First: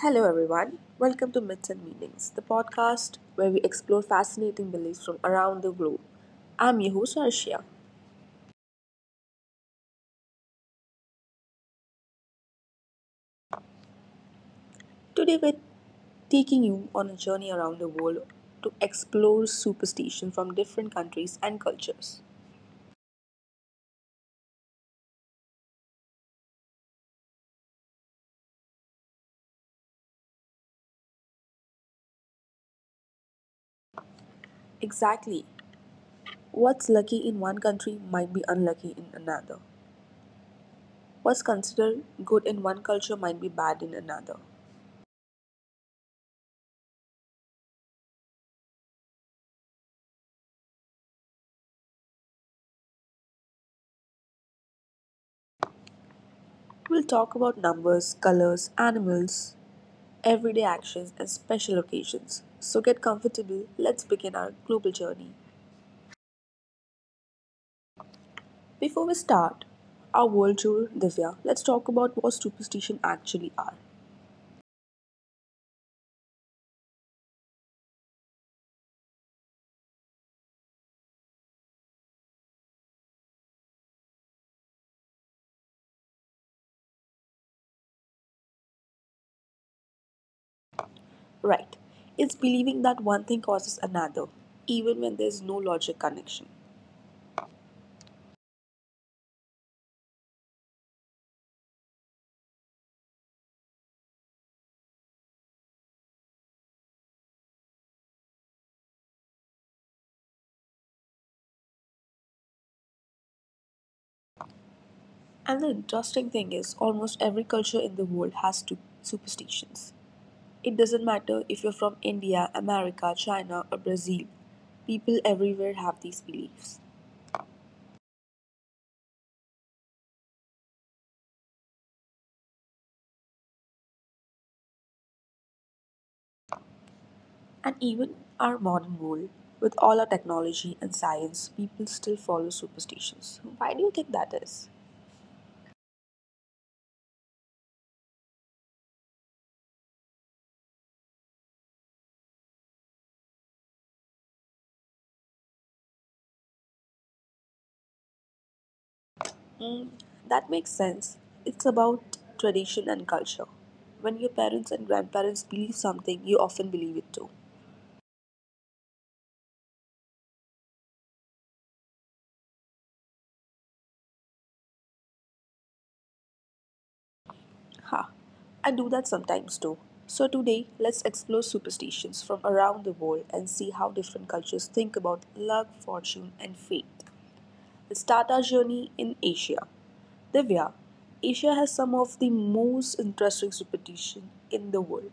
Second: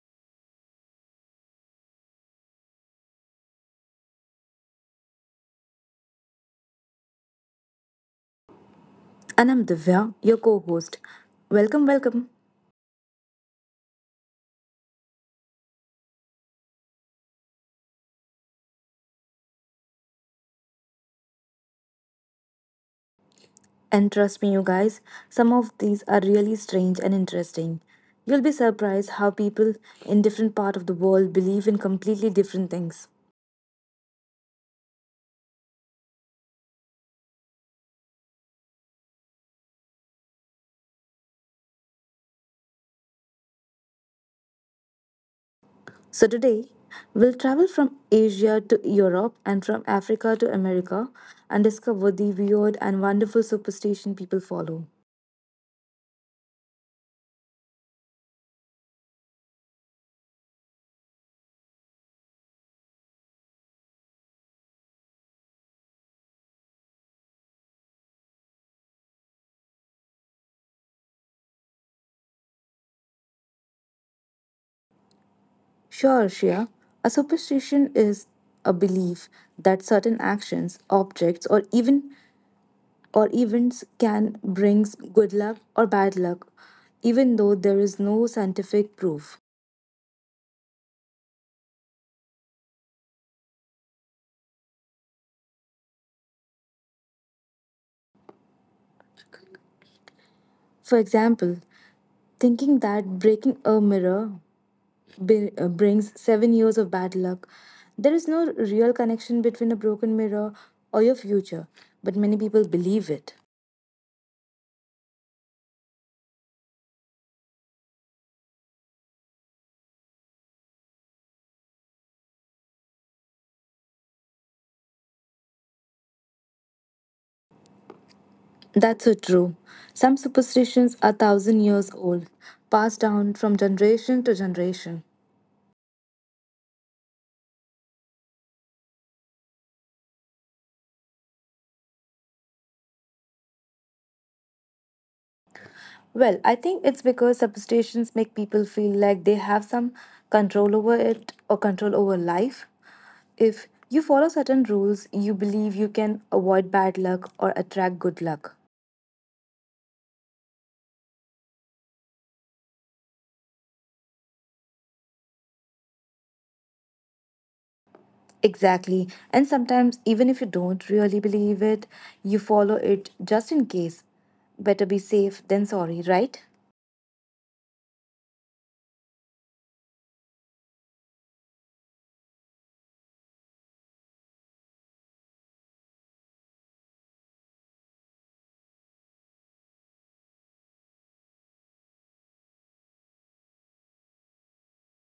Hello, everyone. Welcome to Myths and Meanings, the podcast where we explore fascinating beliefs from around the globe. I'm your host, Arshia. And I'm Divya, your co host. Welcome, welcome. Today, we're taking you on a journey around the world to explore superstition from different countries and cultures. And trust me, you guys, some of these are really strange and interesting. You'll be surprised how people in different parts of the world believe in completely different things. Exactly. What's lucky in one country might be unlucky in another. What's considered good in one culture might be bad in another. So today, we'll travel from Asia to Europe and from Africa to America and discover the weird and wonderful superstition people follow. We'll talk about numbers, colors, animals, everyday actions, and special occasions. So get comfortable, let's begin our global journey. Before we start our world tour, Divya, let's talk about what superstition actually are. Sure, Shia. A superstition is a belief that certain actions, objects, or even or events can bring good luck or bad luck, even though there is no scientific proof. Right, it's believing that one thing causes another, even when there's no logic connection. For example, thinking that breaking a mirror brings 7 years of bad luck, there is no real connection between a broken mirror or your future, but many people believe it. And the interesting thing is, almost every culture in the world has two superstitions. It doesn't matter if you're from India, America, China, or Brazil, people everywhere have these beliefs. That's so true. Some superstitions are thousand years old, passed down from generation to generation. And even our modern world, with all our technology and science, people still follow superstitions. Why do you think that is? Well, I think it's because superstitions make people feel like they have some control over it or control over life. If you follow certain rules, you believe you can avoid bad luck or attract good luck. Mm, that makes sense. It's about tradition and culture. When your parents and grandparents believe something, you often believe it too. Exactly. And sometimes, even if you don't really believe it, you follow it just in case. Better be safe than sorry, right? Ha, I do that sometimes too. So today, let's explore superstitions from around the world and see how different cultures think about luck, fortune, and fate. Let's start our journey in Asia. Divya, Asia has some of the most interesting superstition in the world.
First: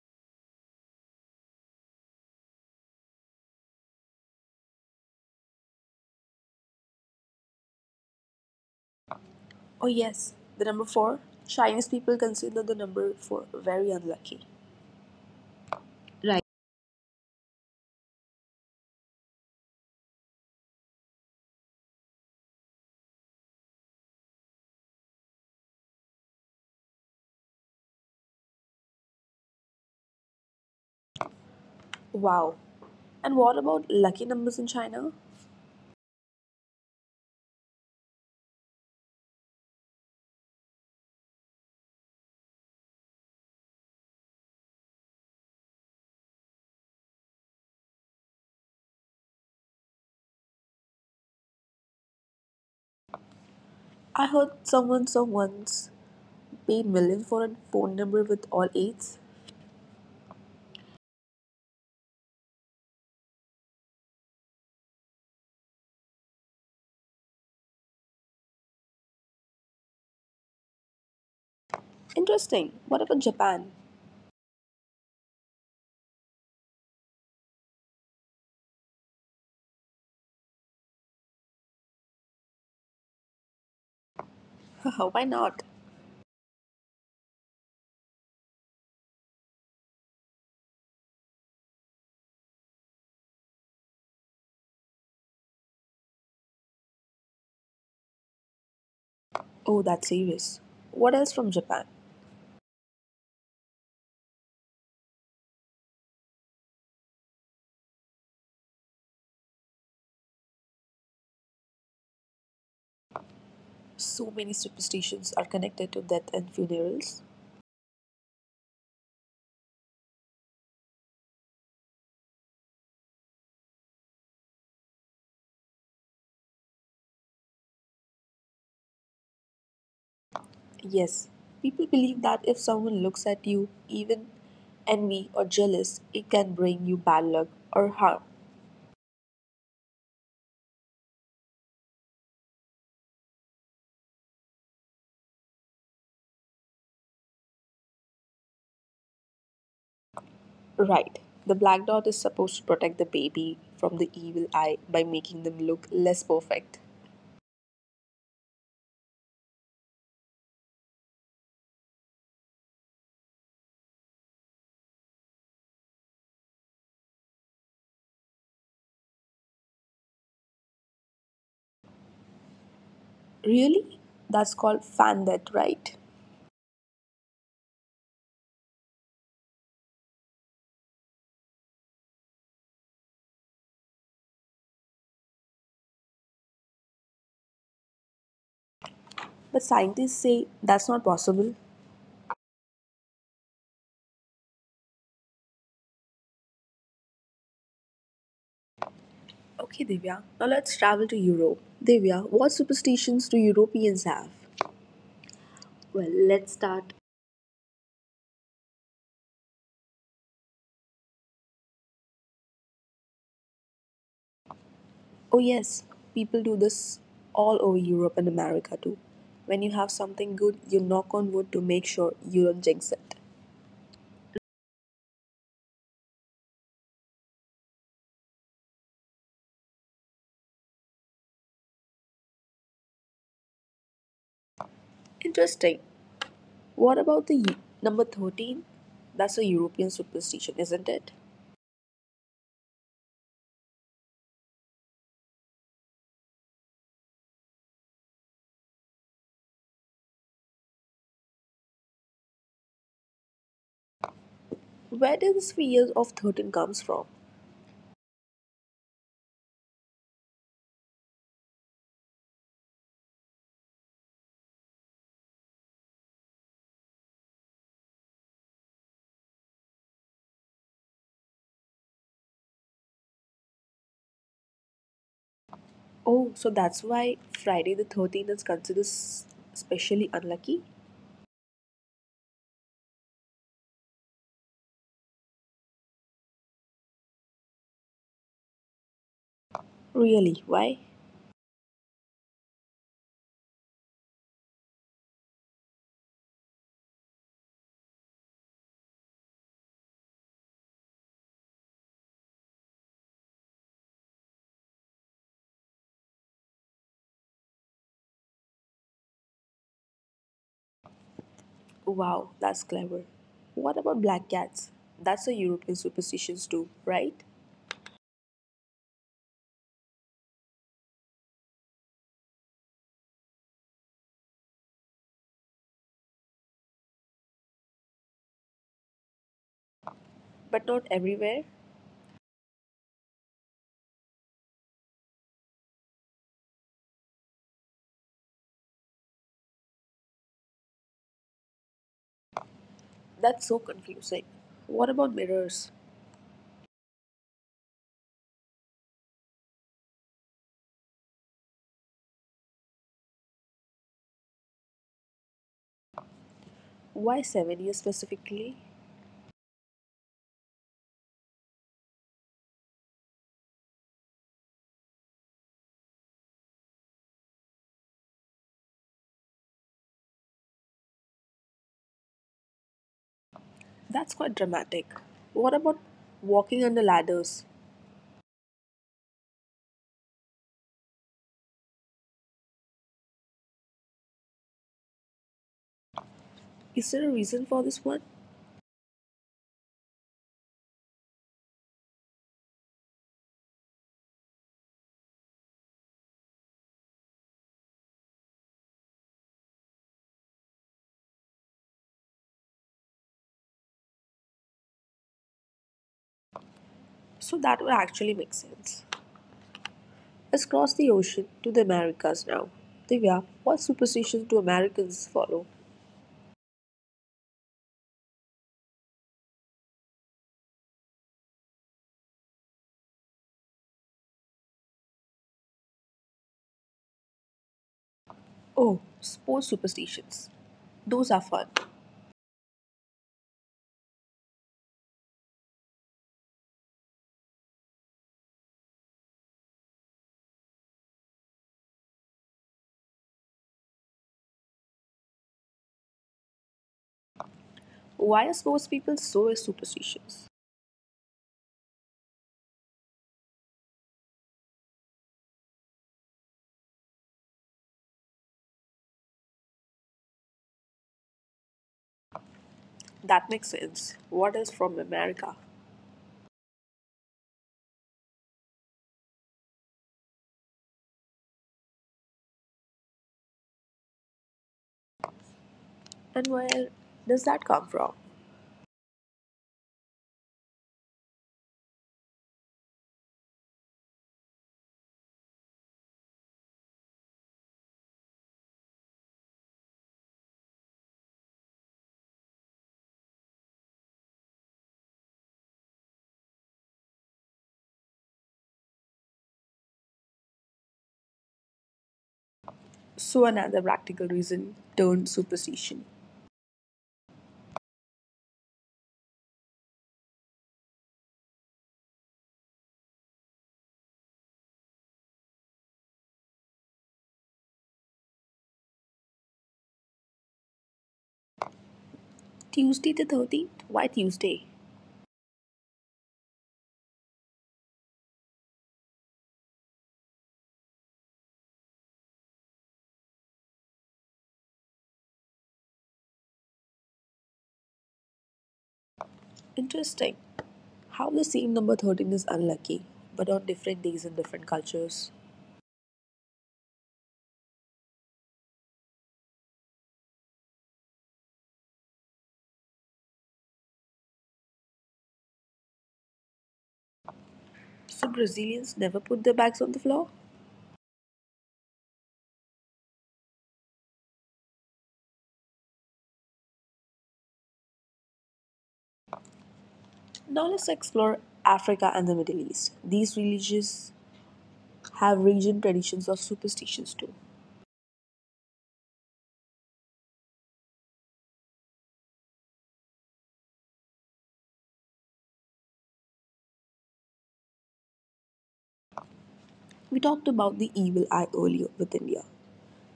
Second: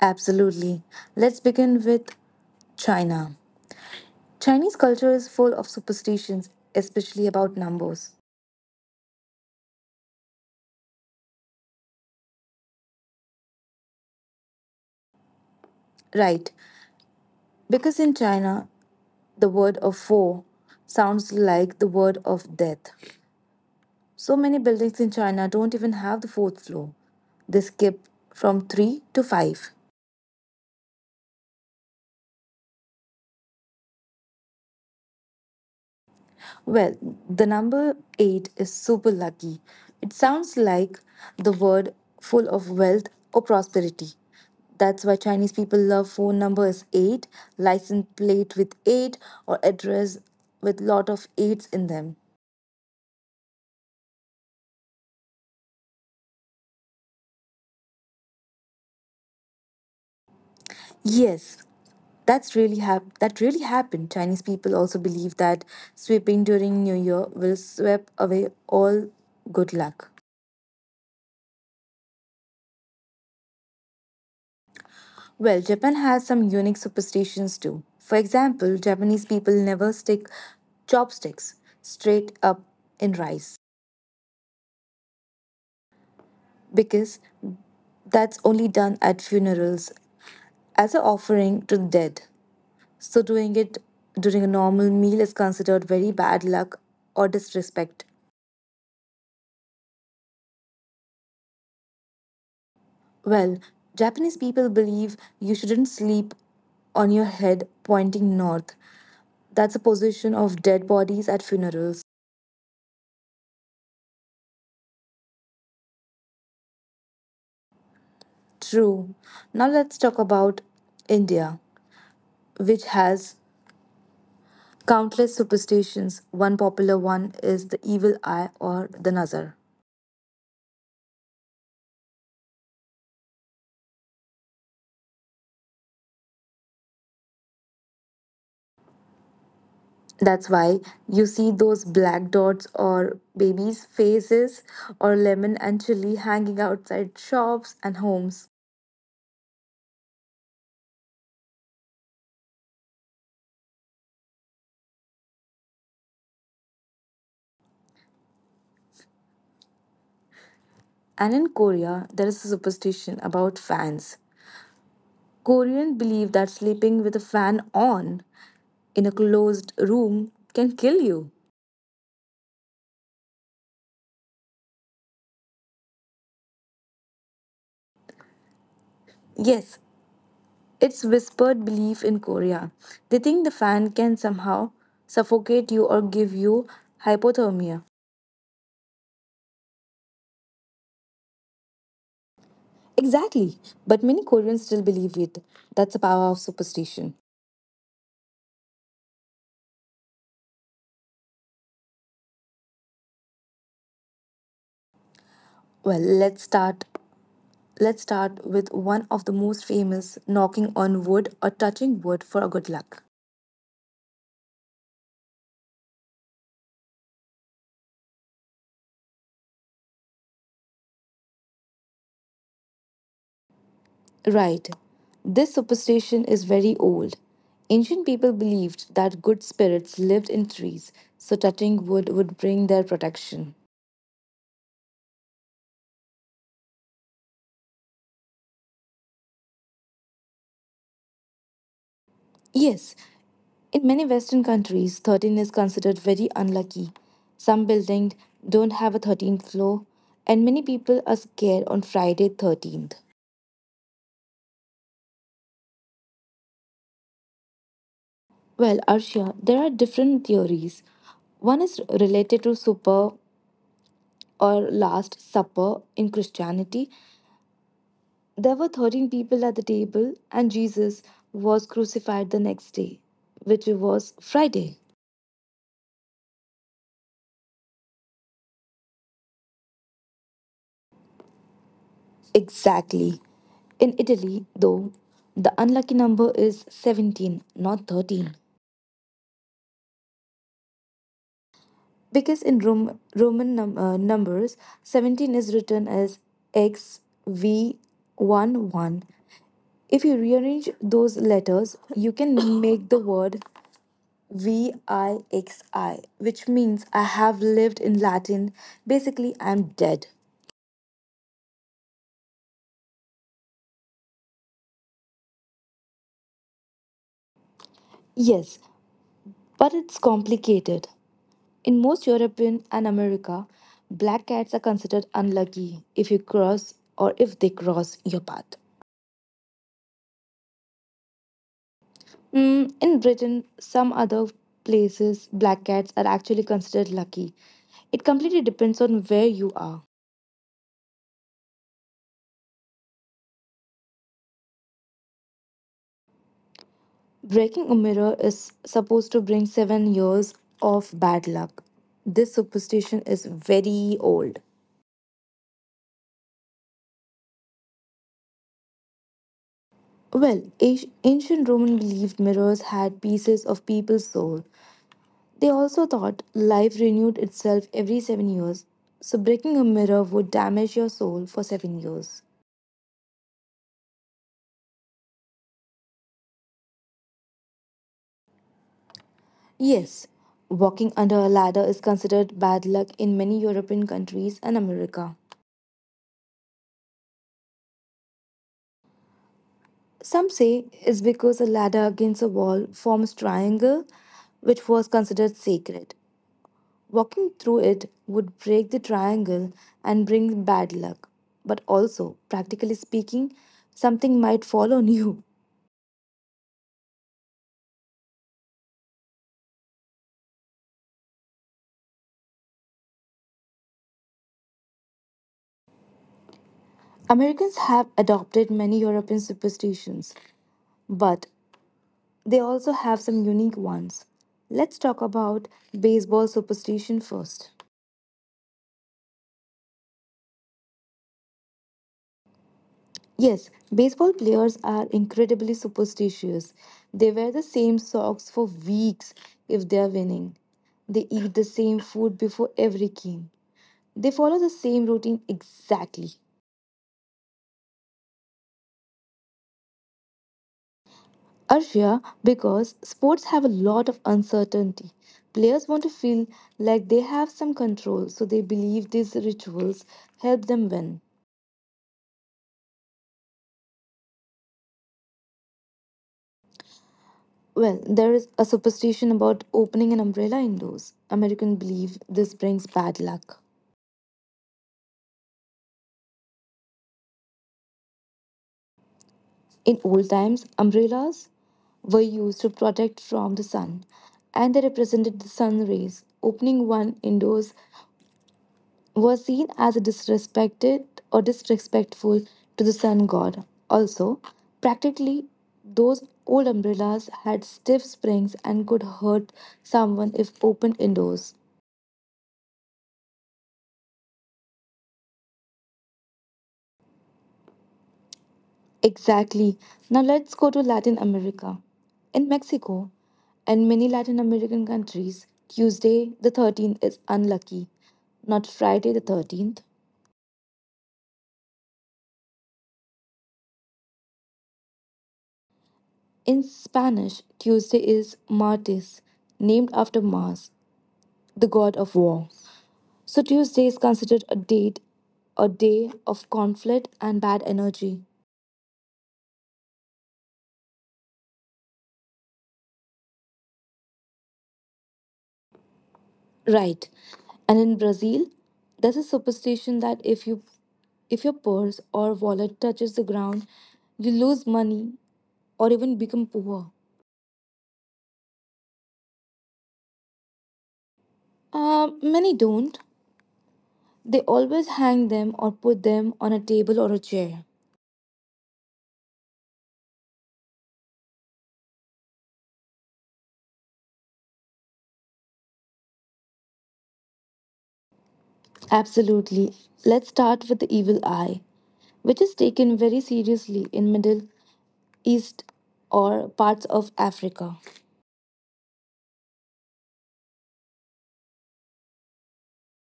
Absolutely. Let's begin with China. Chinese culture is full of superstitions, especially about numbers. Oh yes, the number four. Chinese people consider the number four very unlucky. Right. Because in China, the word of four sounds like the word of death. So many buildings in China don't even have the fourth floor. They skip from three to five. Wow. And what about lucky numbers in China? Well, the number eight is super lucky. It sounds like the word full of wealth or prosperity. That's why Chinese people love phone numbers 8, license plate with 8, or address with lot of 8s in them. I heard someone saw once paid millions for a phone number with all eights. Yes, that really happened. Chinese people also believe that sweeping during New Year will sweep away all good luck. Interesting. What about Japan? Well, Japan has some unique superstitions too. For example, Japanese people never stick chopsticks straight up in rice Why not? because that's only done at funerals as an offering to the dead. So doing it during a normal meal is considered very bad luck or disrespect. Oh, that's serious. What else from Japan? Well, Japanese people believe you shouldn't sleep on your head pointing north. That's a position of dead bodies at funerals. So many superstitions are connected to death and funerals. True. Now let's talk about India, which has countless superstitions. One popular one is the evil eye or the nazar. Yes, people believe that if someone looks at you, even envy or jealous, it can bring you bad luck or harm. That's why you see those black dots or babies' faces or lemon and chili hanging outside shops and homes. Right. The black dot is supposed to protect the baby from the evil eye by making them look less perfect. And in Korea, there is a superstition about fans. Koreans believe that sleeping with a fan on in a closed room can kill you. Really? That's called fan death, right? Yes, it's whispered belief in Korea. They think the fan can somehow suffocate you or give you hypothermia. But scientists say that's not possible. Exactly, but many Koreans still believe it. That's the power of superstition. Okay, Divya, now let's travel to Europe. Divya, what superstitions do Europeans have? Well, Well, let's let's start. start Let's start with one of the most famous knocking on wood or touching wood for good luck. Oh, yes, people do this all over Europe and America too. When you have something good, you knock on wood to make sure you don't jinx it. Right. This superstition is very old. Ancient people believed that good spirits lived in trees, so touching wood would bring their protection. Interesting. What about the number 13? That's a European superstition, isn't it? Yes, in many Western countries, 13 is considered very unlucky. Some buildings don't have a 13th floor, and many people are scared on Friday 13th. Where did this fear of 13 comes from? Well, Arshia, there are different theories. One is related to super or last supper in Christianity. There were 13 people at the table, and Jesus was crucified the next day, which was Friday. Oh, so that's why Friday the 13th is considered especially unlucky? Exactly. In Italy, though, the unlucky number is 17, not 13. Really? Why? Because in Roman numbers, 17 is written as XVII. If you rearrange those letters, you can make the word VIXI, which means I have lived in Latin. Basically, I'm dead. Wow, that's clever. What about black cats? That's a European superstition too, right? Yes, but it's complicated. In most European and America, black cats are considered unlucky if you cross or if they cross your path. But not everywhere. Mm, in Britain, some other places, black cats are actually considered lucky. It completely depends on where you are. That's so confusing. What about mirrors? Breaking a mirror is supposed to bring 7 years of bad luck. This superstition is very old. Why 7 years specifically? Well, ancient Roman believed mirrors had pieces of people's soul. They also thought life renewed itself every 7 years, so breaking a mirror would damage your soul for 7 years. That's quite dramatic. What about walking under ladders? Yes, walking under a ladder is considered bad luck in many European countries and America. Is there a reason for this one? Some say it's because a ladder against a wall forms triangle which was considered sacred. Walking through it would break the triangle and bring bad luck. But also, practically speaking, something might fall on you. So that would actually make sense. Let's cross the ocean to the Americas now. Divya, what superstitions do Americans follow? Americans have adopted many European superstitions, but they also have some unique ones. Let's talk about baseball superstition first. Oh, sports superstitions. Those are fun. Yes, baseball players are incredibly superstitious. They wear the same socks for weeks if they are winning. They eat the same food before every game. They follow the same routine exactly. Why are sports people so superstitious? Arshia, because sports have a lot of uncertainty. Players want to feel like they have some control, so they believe these rituals help them win. That makes sense. What is from America? Well, there is a superstition about opening an umbrella indoors. Americans believe this brings bad luck. And where does that come from? In old times, umbrellas were used to protect from the sun, and they represented the sun rays. Opening one indoors was seen as a disrespected or disrespectful to the sun god. Also, practically those old umbrellas had stiff springs and could hurt someone if opened indoors. So another practical reason turned superstition. Exactly. Now let's go to Latin America. In Mexico and many Latin American countries, Tuesday the 13th is unlucky, not Friday the 13th. Tuesday the 13th? Why Tuesday? In Spanish, Tuesday is Martes, named after Mars, the god of war. So Tuesday is considered a date, a day of conflict and bad energy. Interesting. How the same number 13 is unlucky, but on different days in different cultures. Right. And in Brazil, there's a superstition that if your purse or wallet touches the ground, you lose money or even become poor. So Brazilians never put their bags on the floor? Many don't. They always hang them or put them on a table or a chair. Now let's explore Africa and the Middle East. These religions have region traditions of superstitions too. Absolutely. Let's start with the evil eye, which is taken very seriously in Middle East or parts of Africa. We talked about the evil eye earlier with India,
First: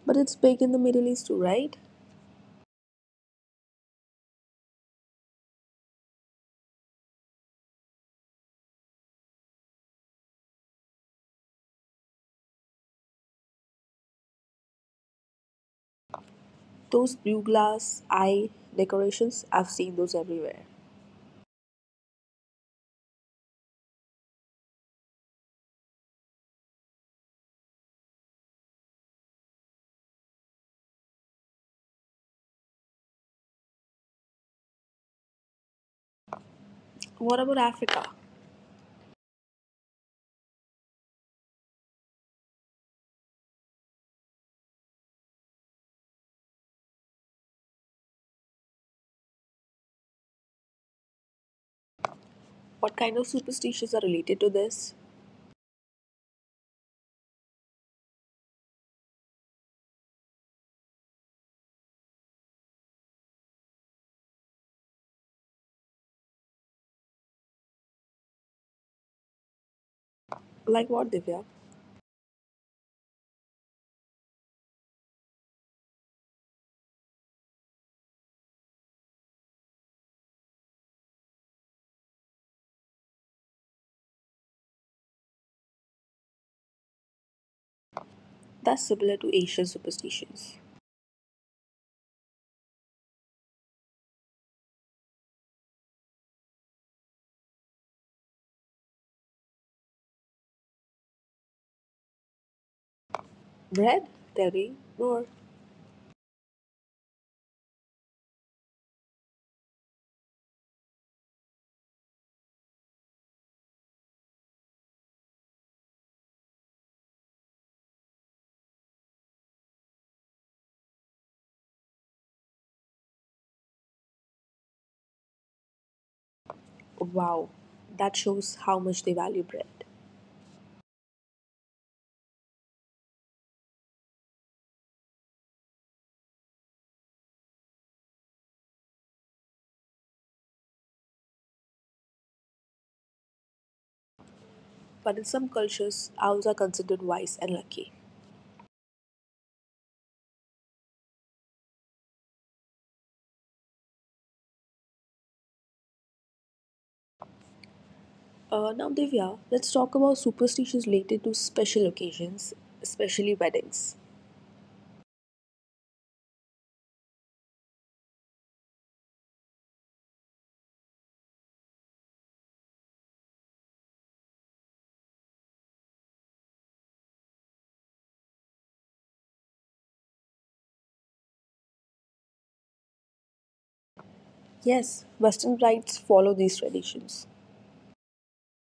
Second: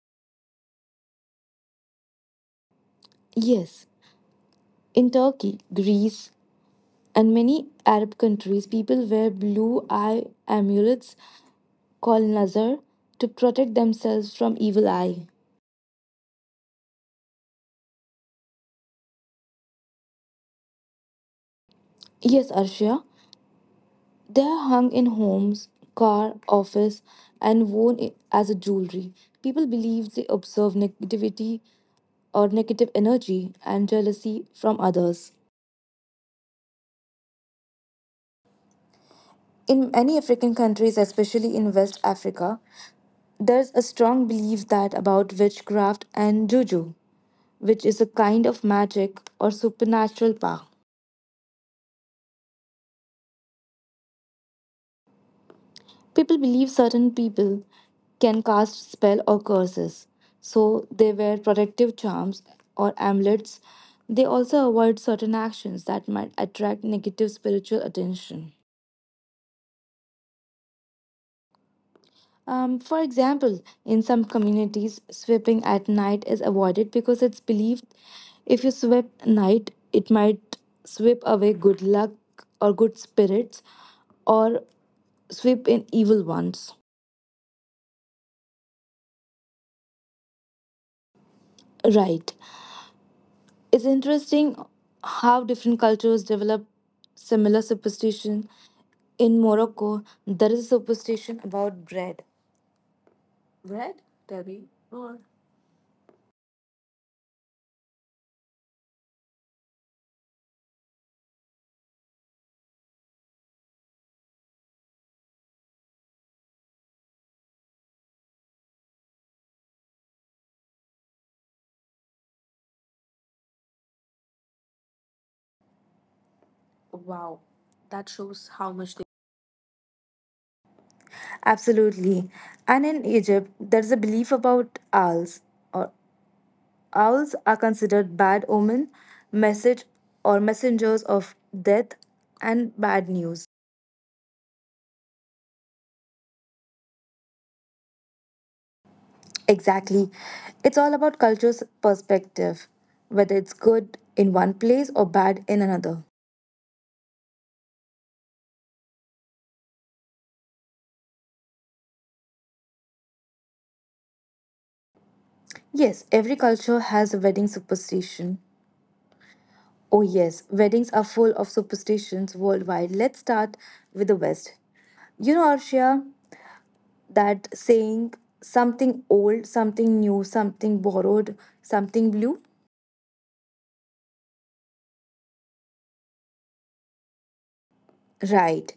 but it's big in the Middle East too, right? Yes, in Turkey, Greece, in many Arab countries, people wear blue eye amulets called nazar to protect themselves from evil eye. Those blue glass eye decorations, I've seen those everywhere. Yes, Arshia, they are hung in homes, car, office, and worn as a jewelry. People believe they observe negativity or negative energy and jealousy from others. What about Africa? In many African countries, especially in West Africa, there's a strong belief that about witchcraft and juju, which is a kind of magic or supernatural power. What kind of superstitions are related to this? People believe certain people can cast spell or curses, so they wear protective charms or amulets. They also avoid certain actions that might attract negative spiritual attention. Like what, Divya? For example, in some communities, sweeping at night is avoided because it's believed if you sweep night, it might sweep away good luck or good spirits, or sweep in evil ones. That's similar to Asian superstitions. Right. It's interesting how different cultures develop similar superstition. In Morocco, there is a superstition about bread. Bread? Bread? Tell Tell me me more. more. Wow, Wow, that that shows shows how how much much they. they value bread. Absolutely. And in Egypt, there's a belief about owls. Or owls are considered bad omen, message or messengers of death and bad news. But in some cultures, owls are considered wise and lucky. Exactly. It's all about culture's perspective, whether it's good in one place or bad in another. Now, Divya, let's talk about superstitions related to special occasions, especially weddings. Yes, every culture has a wedding superstition. Oh, yes, weddings are full of superstitions worldwide. Let's start with the West. You know, Arshia, that saying something old, something new, something borrowed, something blue? Yes, Western brides follow these traditions. Right.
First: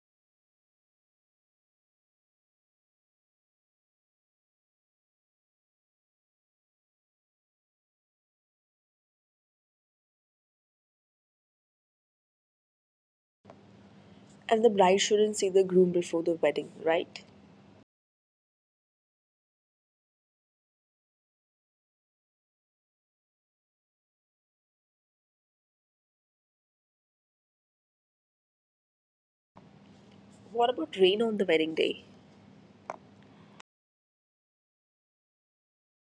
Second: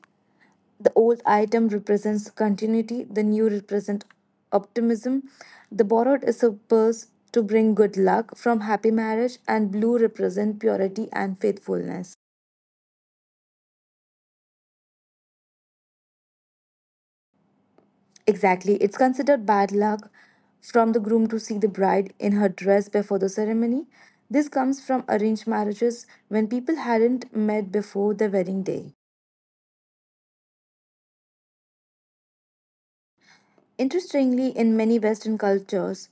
The old item represents continuity, the new represents optimism. The borrowed is supposed to bring good luck from happy marriage, and blue represents purity and faithfulness. And the bride shouldn't see the groom before the wedding, right? Exactly, it's considered bad luck from the groom to see the bride in her dress before the ceremony. This comes from arranged marriages when people hadn't met before the wedding day. What about rain on the wedding day? Interestingly, in many Western cultures,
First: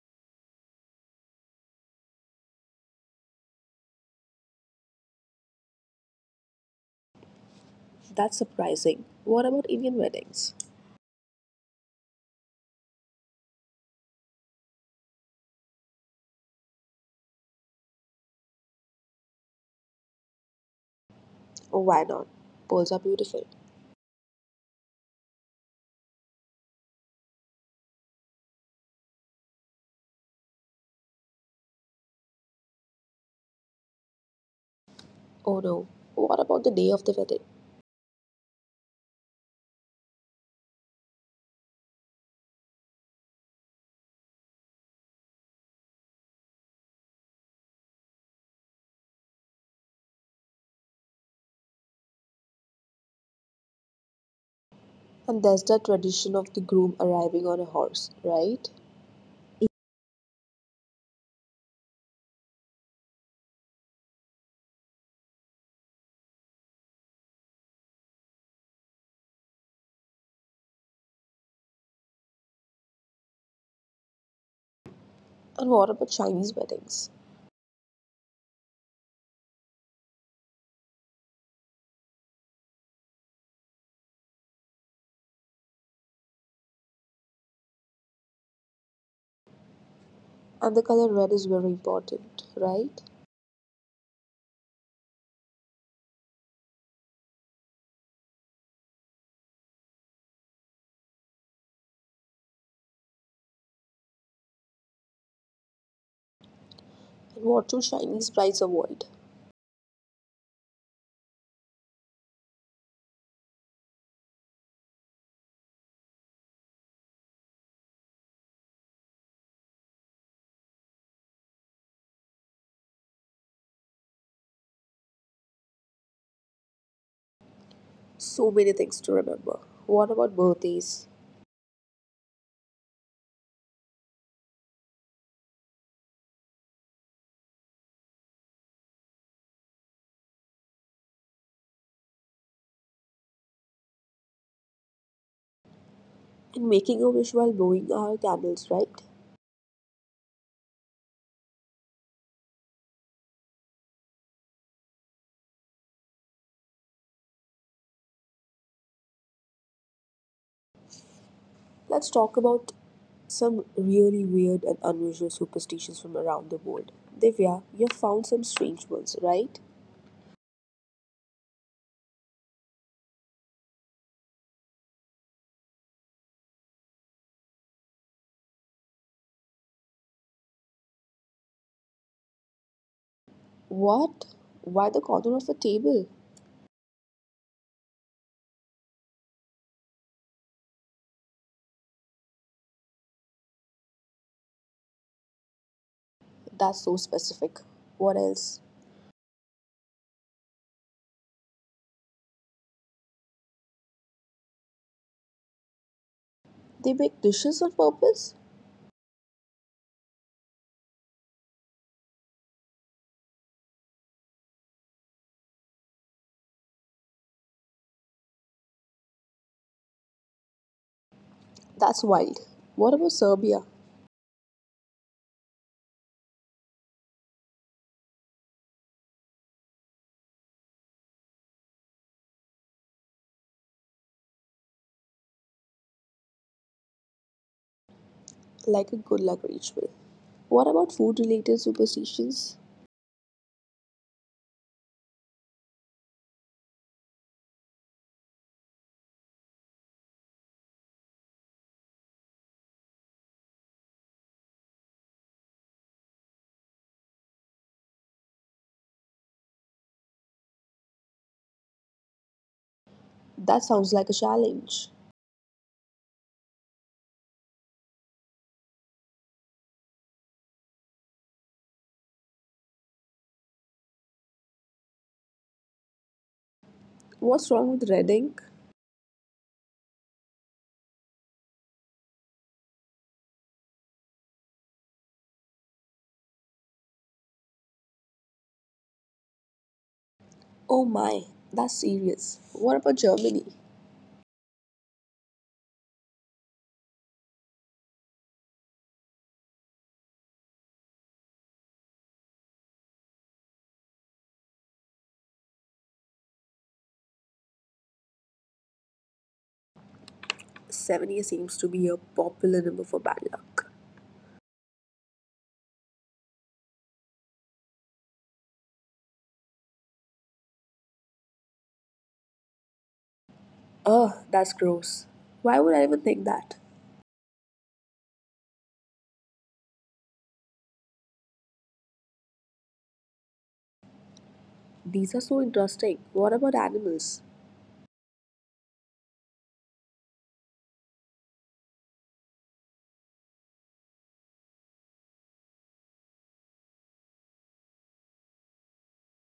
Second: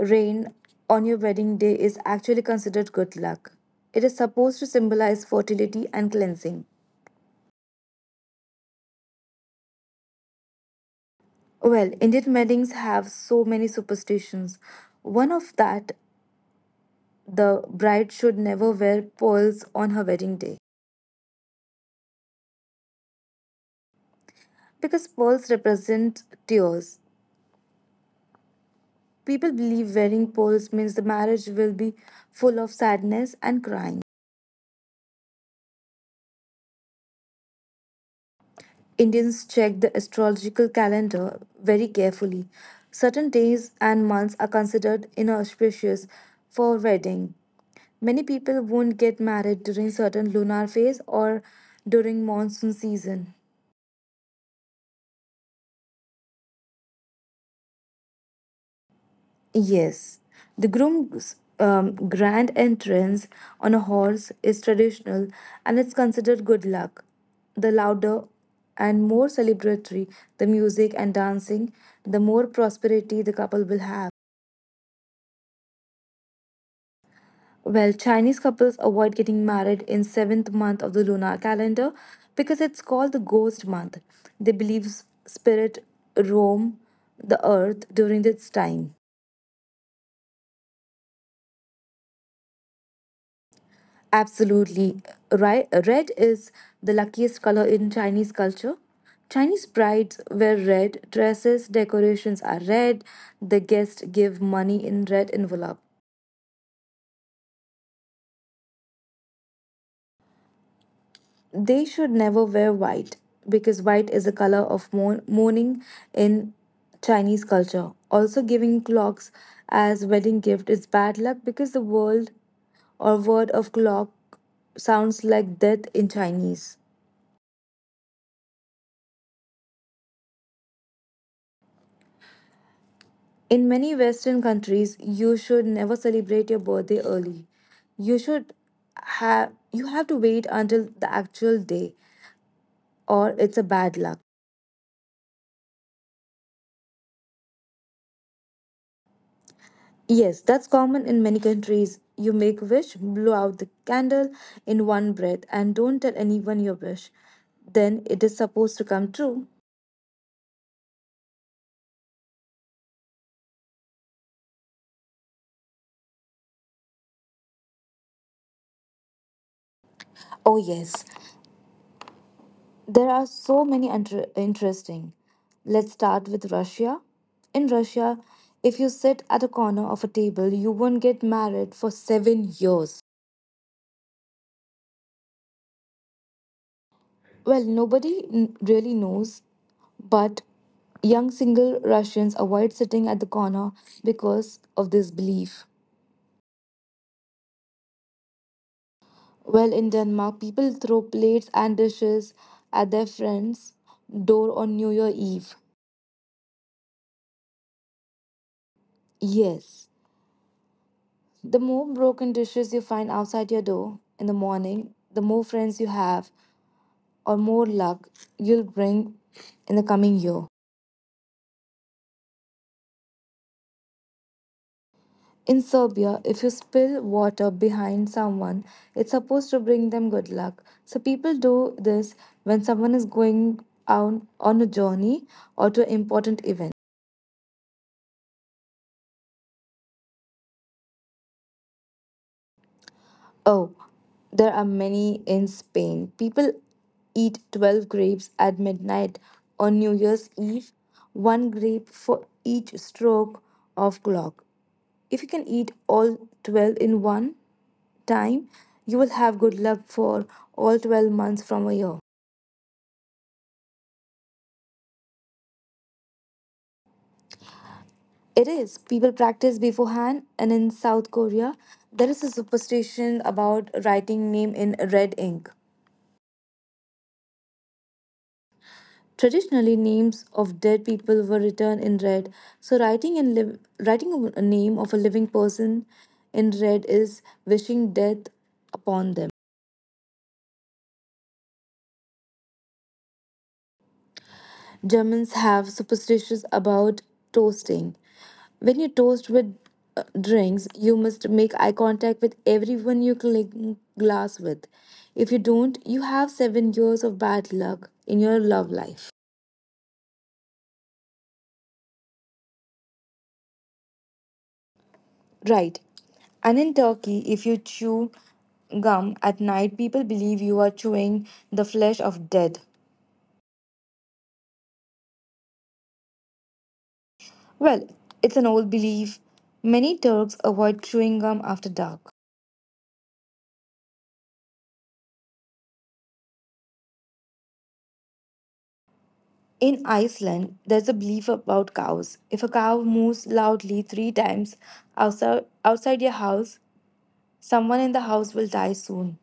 rain on your wedding day is actually considered good luck. It is supposed to symbolize fertility and cleansing. That's surprising. What about Indian weddings? Well, Indian weddings have so many superstitions. One of that, the bride should never wear pearls on her wedding day Oh, why not? Pearls are beautiful. because pearls represent tears. People believe wearing pearls means the marriage will be full of sadness and crying. Oh no, what about the day of the wedding? Indians check the astrological calendar very carefully. Certain days and months are considered inauspicious for wedding. Many people won't get married during certain lunar phase or during monsoon season. And there's the tradition of the groom arriving on a horse, right? Yes, the groom's grand entrance on a horse is traditional and it's considered good luck. The louder and more celebratory the music and dancing, the more prosperity the couple will have. And what about Chinese weddings? Well, Chinese couples avoid getting married in seventh month of the lunar calendar because it's called the ghost month. They believe spirit roam the earth during this time. And the color red is very important, right? Absolutely. Right. Red is the luckiest color in Chinese culture. Chinese brides wear red dresses, decorations are red, the guests give money in red envelope. And what do Chinese brides avoid? They should never wear white because white is a color of mourning in Chinese culture. Also, giving clocks as wedding gift is bad luck because the world or word of clock sounds like death in Chinese. So many things to remember. What about birthdays? In many Western countries, you should never celebrate your birthday early. You should you have to wait until the actual day or it's a bad luck. And making a wish while blowing our candles, right? Yes, that's common in many countries. You make wish, blow out the candle in one breath, and don't tell anyone your wish. Then it is supposed to come true. Let's talk about some really weird and unusual superstitions from around the world. Divya, you found some strange ones, right? Oh, yes, there are so many interesting. Let's start with Russia. In Russia, if you sit at a corner of a table, you won't get married for 7 years. What? Why the corner of a table? Well, nobody really knows, but young single Russians avoid sitting at the corner because of this belief. That's so specific. What else? Well, in Denmark, people throw plates and dishes at their friends' door on New Year Eve. They make dishes on purpose? Yes. The more broken dishes you find outside your door in the morning, the more friends you have or more luck you'll bring in the coming year. That's wild. What about Serbia? In Serbia, if you spill water behind someone, it's supposed to bring them good luck. So people do this when someone is going out on a journey or to an important event. Like a good luck ritual. What about food related superstitions? Oh, there are many in Spain. People eat 12 grapes at midnight on New Year's Eve, one grape for each stroke of clock. If you can eat all 12 in one time, you will have good luck for all 12 months from a year. That sounds like a challenge. It is. People practice beforehand, and in South Korea, there is a superstition about writing name in red ink. What's wrong with red ink? Traditionally, names of dead people were written in red, so writing a name of a living person in red is wishing death upon them. Oh my, that's serious. What about Germany? Germans have superstitions about toasting. When you toast with drinks, you must make eye contact with everyone you cling glass with. If you don't, you have 7 years of bad luck in your love life. 70 seems to be a popular number for bad luck. Right. And in Turkey, if you chew gum at night, people believe you are chewing the flesh of dead. Ugh, that's gross. Why would I even think that? Well, it's an old belief. Many Turks avoid chewing gum after dark. These are so interesting. What about animals? In Iceland, there's a belief about cows. If a cow moos loudly three times outside your house, someone in the house will die soon.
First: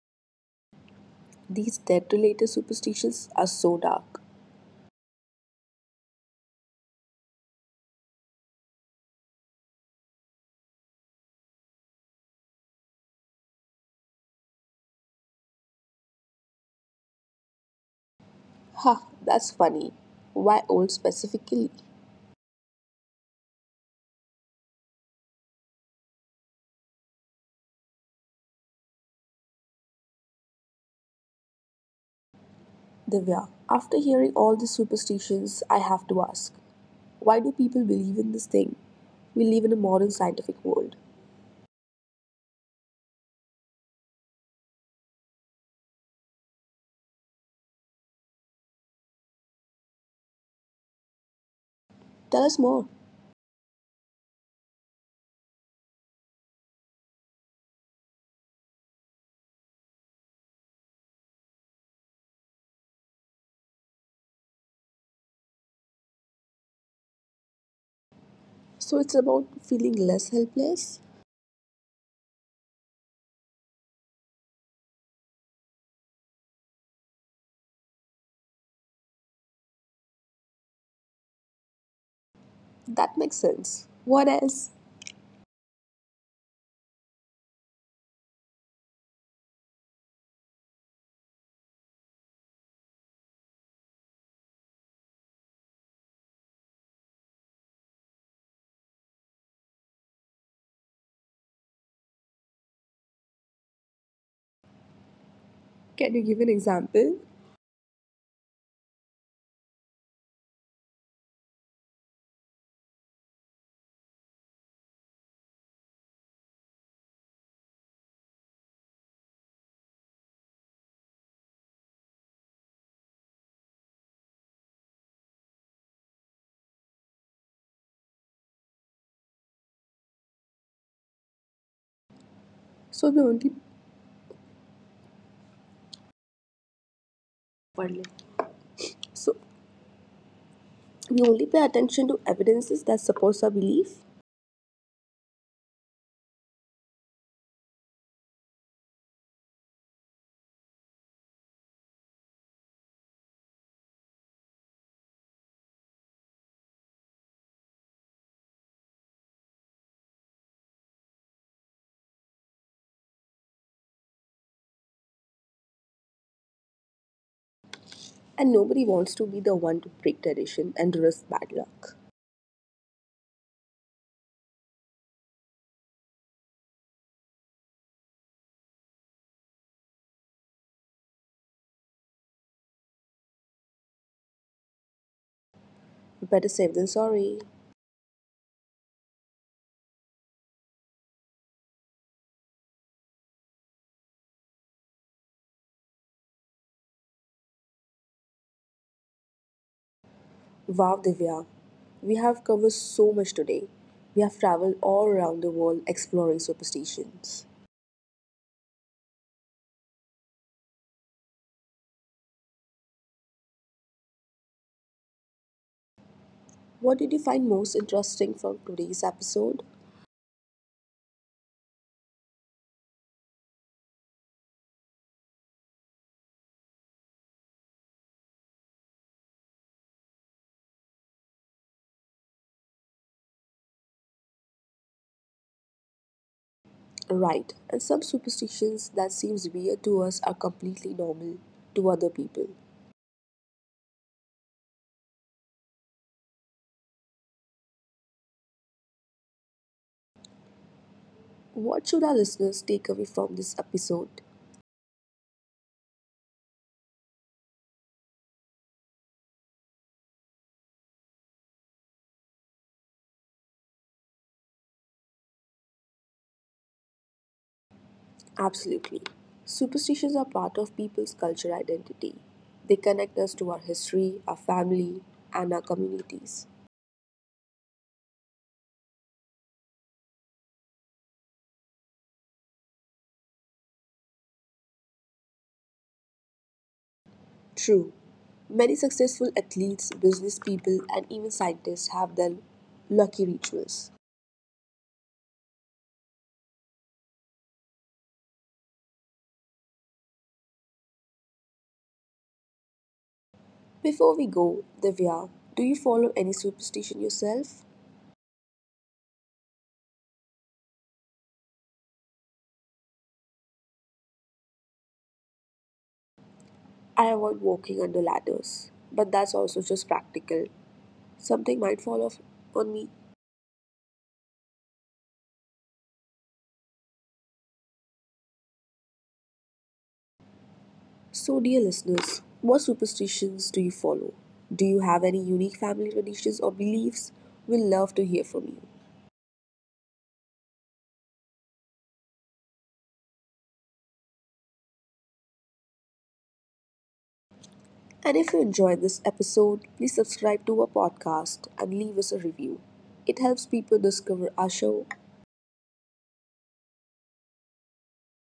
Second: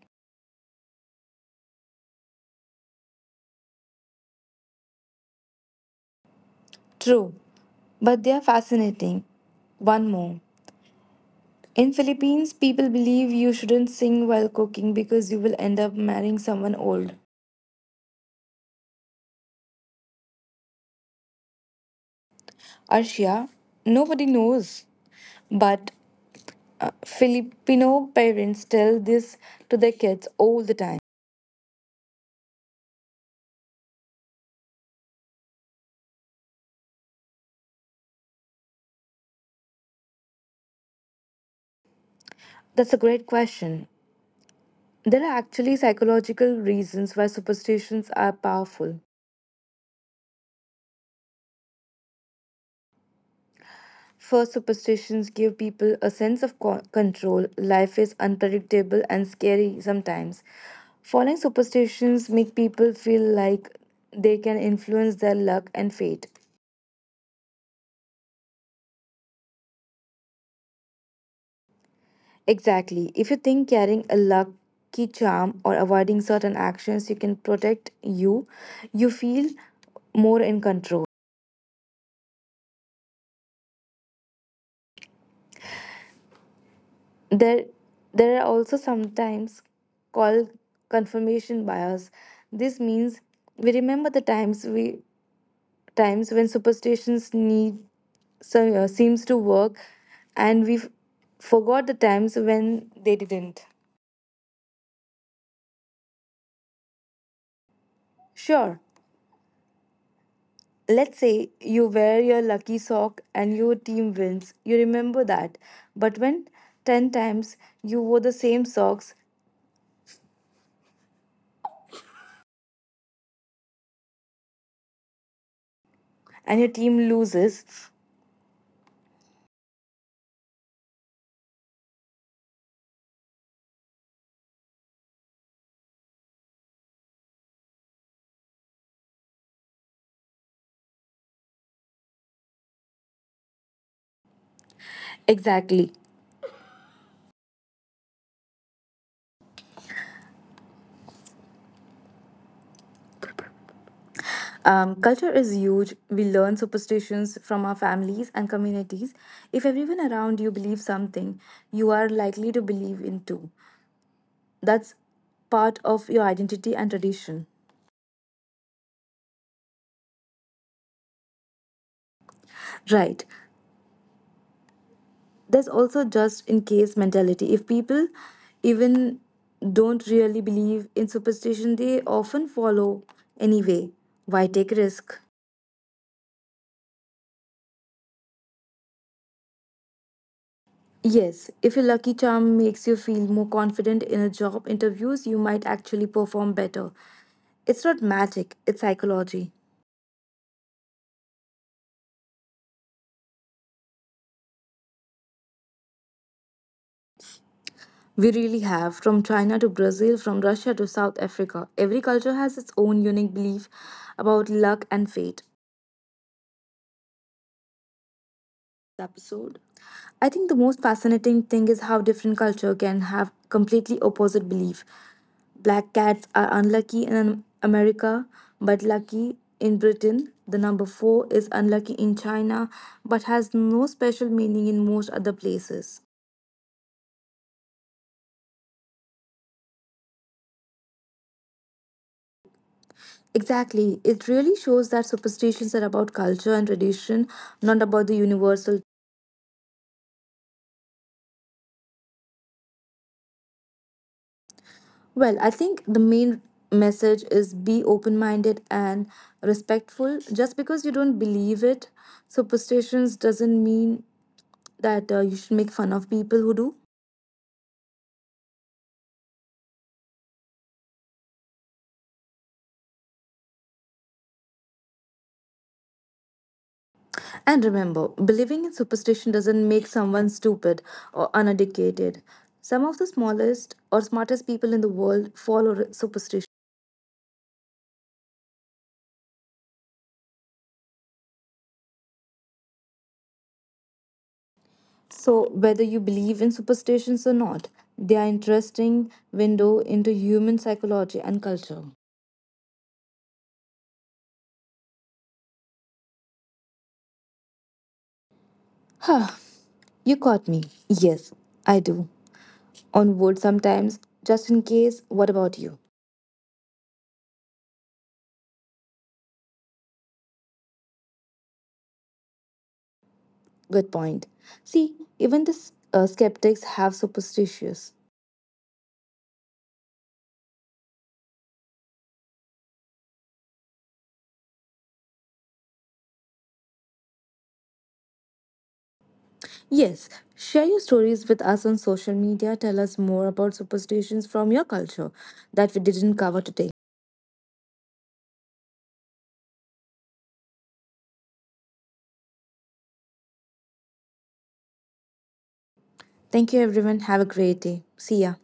These death related superstitions are so dark. True, but they are fascinating. One more. In Philippines, people believe you shouldn't sing while cooking because you will end up marrying someone old. Ha, that's funny. Why old specifically? Arshia, nobody knows. But Filipino parents tell this to their kids all the time. Divya, after hearing all these superstitions, I have to ask why do people believe in this thing? We live in a modern scientific world. That's a great question. There are actually psychological reasons why superstitions are powerful. Tell us more. First, superstitions give people a sense of control. Life is unpredictable and scary sometimes. Following superstitions make people feel like they can influence their luck and fate. So it's about feeling less helpless? Exactly. If you think carrying a lucky charm or avoiding certain actions you can protect you, you feel more in control. That makes sense. What else? There there are also sometimes called confirmation bias. This means we remember the times we times when superstitions need so, seems to work and we forgot the times when they didn't. Can you give an example? Sure, let's say you wear your lucky sock and your team wins. You remember that, but when 10 times you wore the same socks and your team loses. So we only so we only pay attention to evidences that supports our belief, Exactly. Culture is huge. We learn superstitions from our families and communities. If everyone around you believes something, you are likely to believe in too. That's part of your identity and tradition. and nobody wants to be the one to break tradition and risk bad luck. Right. There's also just in case mentality. If people even don't really believe in superstition, they often follow anyway. Why take risk? Better safe than sorry. Yes, if your lucky charm makes you feel more confident in a job interviews, you might actually perform better. It's not magic, it's psychology. Wow, Divya, we have covered so much today. We have traveled all around the world exploring superstitions. We really have, from china to brazil, from russia to south africa, every culture has its own unique belief about luck and fate. What did you find most interesting from today's Episode. episode? I think the most fascinating thing is how different culture can have completely opposite belief. Black cats are unlucky in America but lucky in Britain. The number 4 is unlucky in China but has no special meaning in most other places. Right, and some superstitions that seems weird to us are completely normal to other people. Exactly. It really shows that superstitions are about culture and tradition, not about the universal. What should our listeners take away from this episode? Well, I think the main message is be open minded and respectful. Just because you don't believe it, superstitions doesn't mean that you should make fun of people who do. Absolutely. Superstitions are part of people's cultural identity. They connect us to our history, our family, and our communities. And remember, believing in superstition doesn't make someone stupid or uneducated. Some of the smallest or smartest people in the world follow superstition. True, many successful athletes, business people, and even scientists have their lucky rituals. So, whether you believe in superstitions or not, they are interesting window into human psychology and culture. Before we go, Divya, do you follow any superstition yourself? Huh. You caught me. Yes, I do. On wood sometimes, just in case. What about you? I avoid walking under ladders, but that's also just practical. Something might fall off on me. Good point. See, even the skeptics have superstitions. So, dear listeners, what superstitions do you follow? Do you have any unique family traditions or beliefs? We'd love to hear from you. Yes, share your stories with us on social media. Tell us more about superstitions from your culture that we didn't cover today. And if you enjoyed this episode, please subscribe to our podcast and leave us a review. It helps people discover our show. Thank you, everyone. Have a great day. See ya.